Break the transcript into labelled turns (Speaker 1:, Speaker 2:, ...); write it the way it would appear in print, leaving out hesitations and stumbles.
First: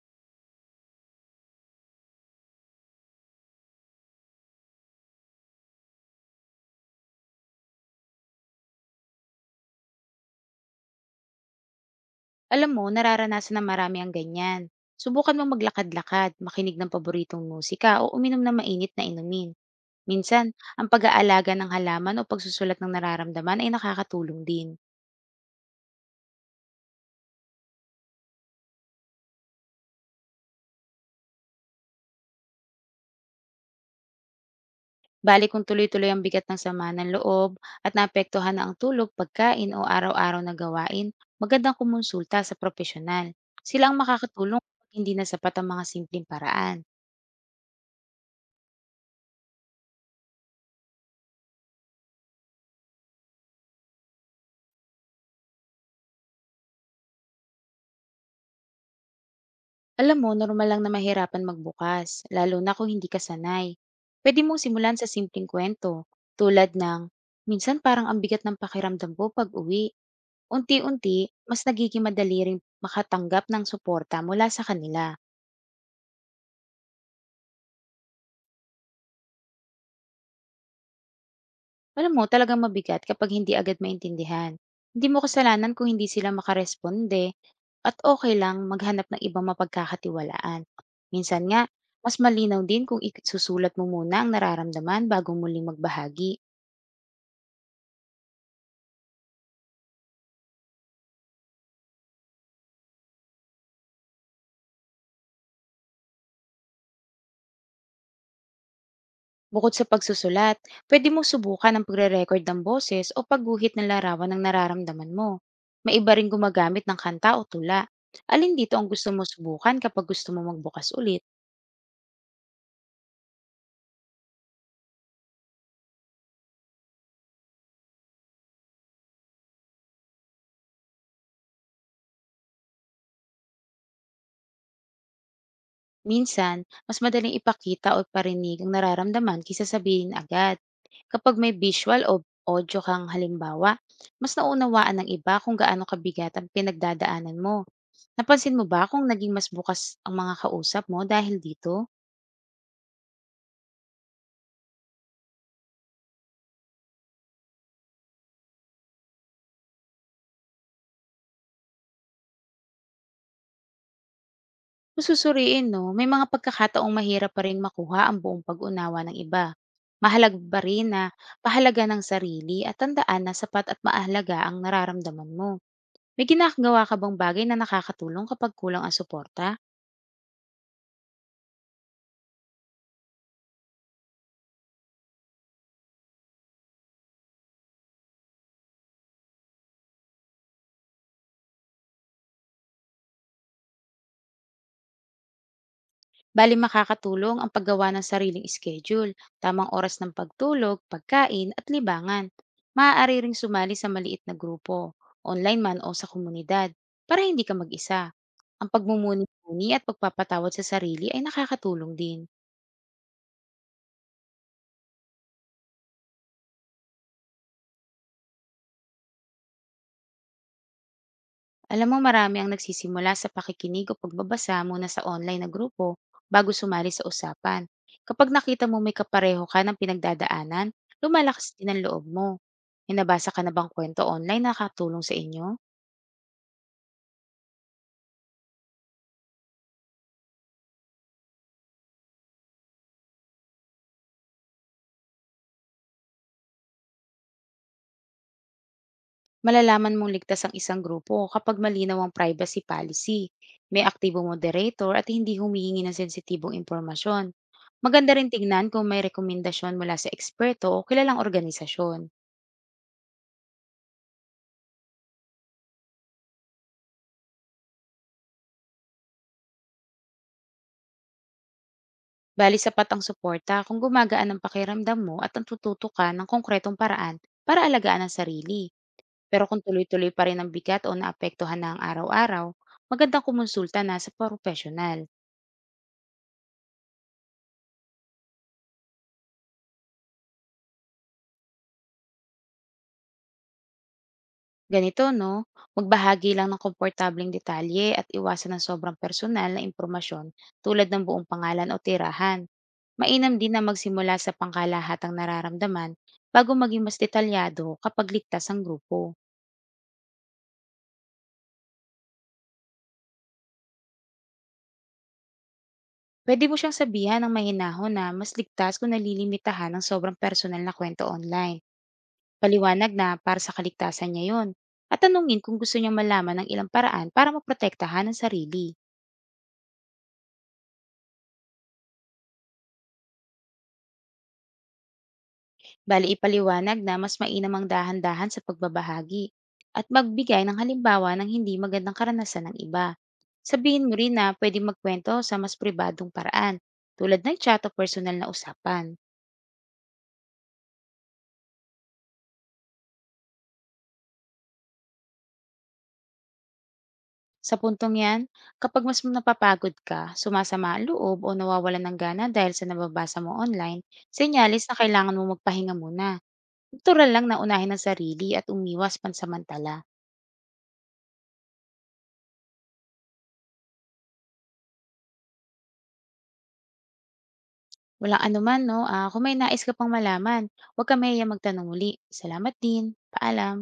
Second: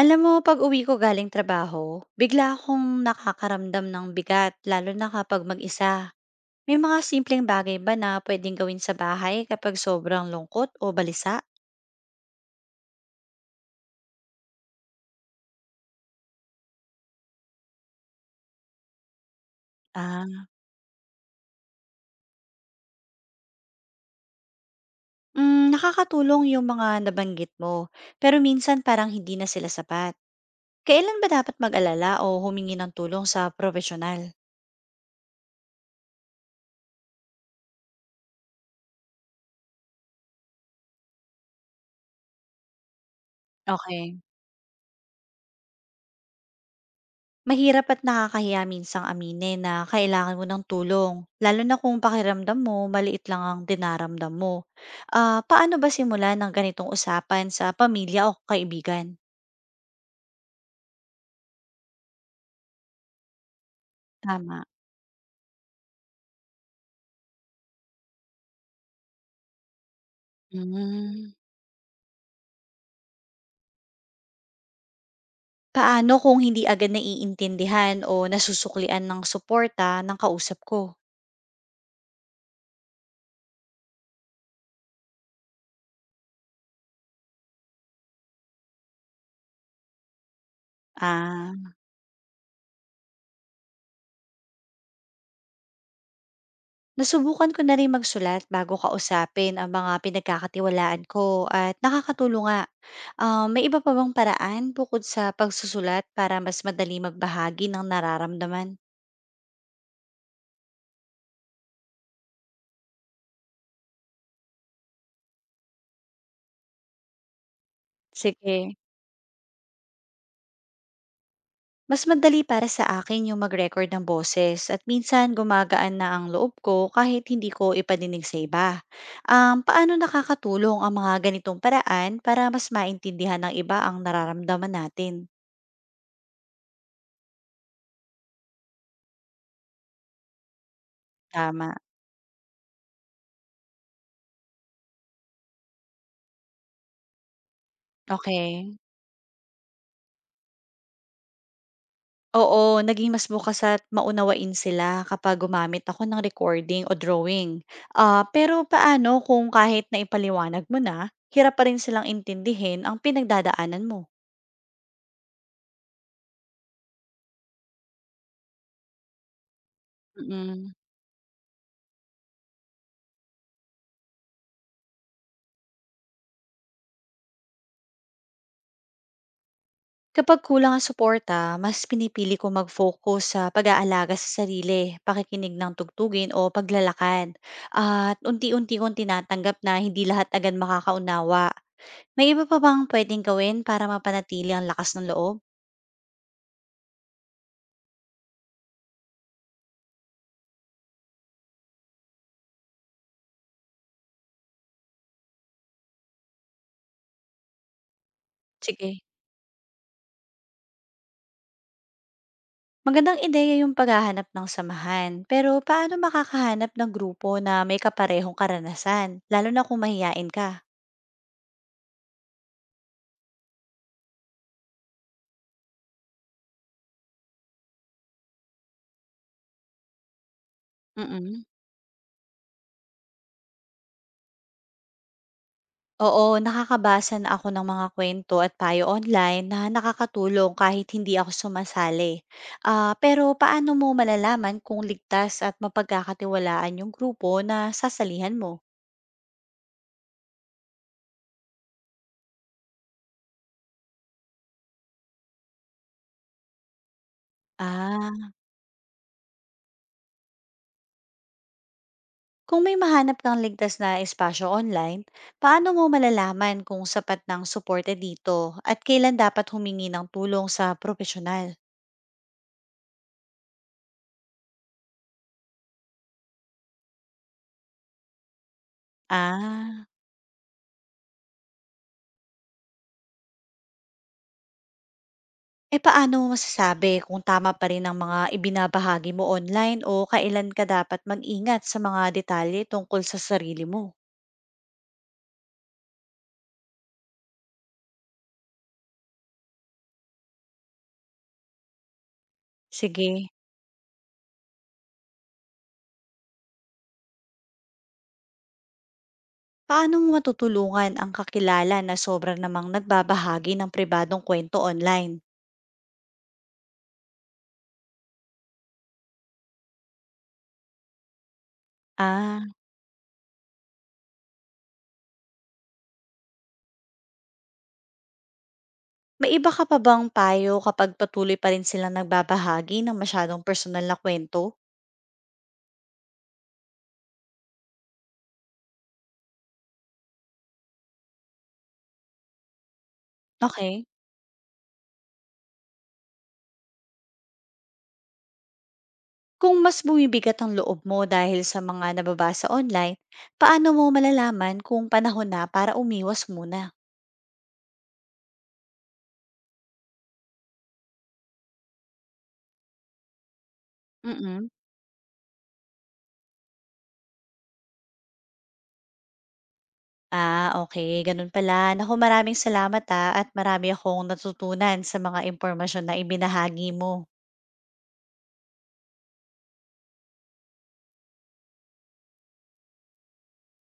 Speaker 1: Alam mo, pag-uwi ko galing trabaho, bigla akong nakakaramdam ng bigat, lalo na kapag mag-isa. May mga simpleng bagay ba na pwedeng gawin sa bahay kapag sobrang lungkot o balisa?
Speaker 2: Alam mo, nararanasan ng marami ang ganyan. Subukan mo maglakad-lakad, makinig ng paboritong musika o uminom ng mainit na inumin.
Speaker 1: Ah,
Speaker 2: Minsan, ang pag-aalaga ng halaman o pagsusulat ng nararamdaman ay nakakatulong din.
Speaker 1: Nakakatulong yung mga nabanggit mo, pero minsan parang hindi na sila sapat. Kailan ba dapat mag-alala o humingi ng tulong sa profesional?
Speaker 2: Bali kung tuloy-tuloy ang bigat ng sama ng loob at naapektuhan na ang tulog, pagkain o araw-araw na gawain, magandang kumonsulta sa profesional. Sila ang
Speaker 1: Okay.
Speaker 2: makakatulong kapag hindi na sapat ang mga simpleng paraan.
Speaker 1: Mahirap at nakakahiya minsang aminin na kailangan mo ng tulong, lalo na kung pakiramdam mo maliit lang ang dinaramdam mo. Ah, paano ba simulan ng ganitong usapan sa pamilya o kaibigan?
Speaker 2: Alam mo, normal lang na mahirapan magbukas, lalo na kung hindi ka sanay. Pwede mong
Speaker 1: Tama.
Speaker 2: simulan sa simpleng kwento, tulad ng, minsan parang ang bigat ng pakiramdam ko pag uwi. Unti-unti,
Speaker 1: Hmm.
Speaker 2: mas nagiging madali ring makatanggap ng suporta mula sa kanila.
Speaker 1: Paano kung hindi agad naiintindihan o nasusuklian ng suporta ng kausap ko?
Speaker 2: Alam mo, talagang mabigat kapag hindi agad maintindihan. Hindi mo kasalanan kung hindi sila makaresponde at okay lang maghanap ng ibang mapagkakatiwalaan. Minsan nga,
Speaker 1: Ah.
Speaker 2: mas malinaw din kung isusulat mo muna ang nararamdaman bago muling magbahagi.
Speaker 1: Nasubukan ko na rin magsulat bago kausapin ang mga pinagkakatiwalaan ko at nakakatulong nga. Ah, may iba pa bang paraan bukod sa pagsusulat para mas madali magbahagi ng nararamdaman?
Speaker 2: Bukod sa pagsusulat, pwede mong subukan ang pagre-record ng boses o pagguhit ng larawan ng nararamdaman mo. May iba rin gumagamit ng kanta o tula. Alin dito
Speaker 1: Sige.
Speaker 2: ang gusto mo subukan kapag gusto mo magbukas ulit?
Speaker 1: Mas madali para sa akin yung mag-record ng boses at minsan gumagaan na ang loob ko kahit hindi ko ipadinig sa iba. Paano nakakatulong ang mga ganitong paraan para mas maintindihan ng iba ang nararamdaman natin?
Speaker 2: Minsan, mas madaling ipakita o parinig ang nararamdaman kaysa sabihin agad. Kapag may
Speaker 1: Tama.
Speaker 2: visual o audio kang halimbawa, mas naunawaan ng iba kung gaano kabigat ang pinagdadaanan mo. Napansin mo
Speaker 1: Okay.
Speaker 2: ba kung naging mas bukas ang mga kausap mo dahil dito?
Speaker 1: Oo, naging mas bukas at maunawain sila kapag gumamit ako ng recording o drawing. Ah, pero paano kung kahit naipaliwanag mo na, hirap pa rin silang intindihin ang pinagdadaanan mo?
Speaker 2: Kung susuriin 'no, may mga pagkakataong mahirap pa ring makuha ang buong pag-unawa ng iba. Mahalaga pa
Speaker 1: Mm.
Speaker 2: rin na pahalaga ng sarili at tandaan na sapat at mahalaga ang nararamdaman mo. May ginagawa ka bang bagay na nakakatulong kapag kulang ang suporta?
Speaker 1: Kapag kulang ang suporta, mas pinipili ko mag-focus sa pag-aalaga sa sarili, pakikinig ng tugtugin o paglalakad. At unti-unti kong tinatanggap na hindi lahat agad makakaunawa. May iba pa bang pwedeng gawin para mapanatili ang lakas ng loob?
Speaker 2: Bali makakatulong ang paggawa ng sariling schedule, tamang oras ng pagtulog, pagkain at libangan. Maaari ring sumali sa maliit na grupo, online man o sa komunidad, para hindi ka mag-isa. Ang
Speaker 1: Sige.
Speaker 2: pagmumuni-muni at pagpapatawad sa sarili ay nakakatulong din.
Speaker 1: Magandang ideya yung paghahanap ng samahan, pero paano makakahanap ng grupo na may kaparehong karanasan, lalo na kung mahiyain ka?
Speaker 2: Alam mo, marami ang nagsisimula sa pakikinig o pagbabasa muna sa online na grupo bago sumali sa usapan. Kapag nakita mo may kapareho ka ng pinagdadaanan,
Speaker 1: Mm-mm.
Speaker 2: lumalakas din ang loob mo. May nabasa ka na bang kwento online na nakatulong sa inyo?
Speaker 1: Oo, nakakabasa na ako ng mga kwento at payo online na nakakatulong kahit hindi ako sumasali. Ah, pero paano mo malalaman kung ligtas at mapagkakatiwalaan yung grupo na sasalihan mo?
Speaker 2: Malalaman mong ligtas ang isang grupo kapag malinaw ang privacy policy, may aktibo moderator at hindi humihingi ng sensitibong impormasyon. Maganda
Speaker 1: Ah,
Speaker 2: rin tignan kung may rekomendasyon mula sa eksperto o kilalang organisasyon.
Speaker 1: kung may mahanap kang ligtas na espasyo online, paano mo malalaman kung sapat ng suporte dito at kailan dapat humingi ng tulong sa profesional?
Speaker 2: Bali sapat ang suporta kung gumagaan ang pakiramdam mo at natututo ka ng konkretong paraan para alagaan ang sarili. Pero kung
Speaker 1: Ah,
Speaker 2: tuloy-tuloy pa rin ang bigat o naapektuhan na ang araw-araw, magandang kumonsulta na sa profesional.
Speaker 1: eh paano mo masasabi kung tama pa rin ang mga ibinabahagi mo online o kailan ka dapat mag-ingat sa mga detalye tungkol sa sarili mo?
Speaker 2: Ganito, no? Magbahagi lang ng komportableng detalye at iwasan ng sobrang personal na impormasyon tulad ng buong pangalan o tirahan.
Speaker 1: Sige,
Speaker 2: Mainam din na magsimula sa pangkalahatang nararamdaman bago maging mas detalyado kapag ligtas ang grupo.
Speaker 1: paano mo matutulungan ang kakilala na sobrang namang nagbabahagi ng pribadong kwento online?
Speaker 2: Puwede mo siyang sabihan ng mahinahon na mas ligtas kung nalilimitahan ng sobrang personal na kwento online.
Speaker 1: Ah,
Speaker 2: Paliwanag na para sa kaligtasan niya yon. At tanungin kung gusto niya malaman ng ilang paraan para maprotektahan ang sarili.
Speaker 1: may iba ka pa bang payo kapag patuloy pa rin silang nagbabahagi ng masyadong personal na kwento,
Speaker 2: Bali ipaliwanag na mas mainam ang dahan-dahan sa pagbabahagi at magbigay ng halimbawa ng hindi magandang karanasan ng iba.
Speaker 1: okay?
Speaker 2: Sabihin mo rin na pwede magkwento sa mas pribadong paraan tulad ng chat o personal na usapan.
Speaker 1: Kung mas bumibigat ang loob mo dahil sa mga nababasa online, paano mo malalaman kung panahon na para umiwas muna?
Speaker 2: Sa puntong yan, kapag mas napapagod ka, sumasama ang loob o nawawalan ng gana dahil sa nababasa mo online,
Speaker 1: Mm.
Speaker 2: senyalis na kailangan mo magpahinga muna. Natural lang na unahin ang sarili at umiwas pansamantala.
Speaker 1: Ah, okay, gano'n pala. Naku, maraming salamat, at marami akong natutunan sa mga impormasyon na ibinahagi mo.
Speaker 2: Walang anuman, no? Kung may nais ka pang malaman, huwag ka mahiya magtanong muli. Salamat din. Paalam.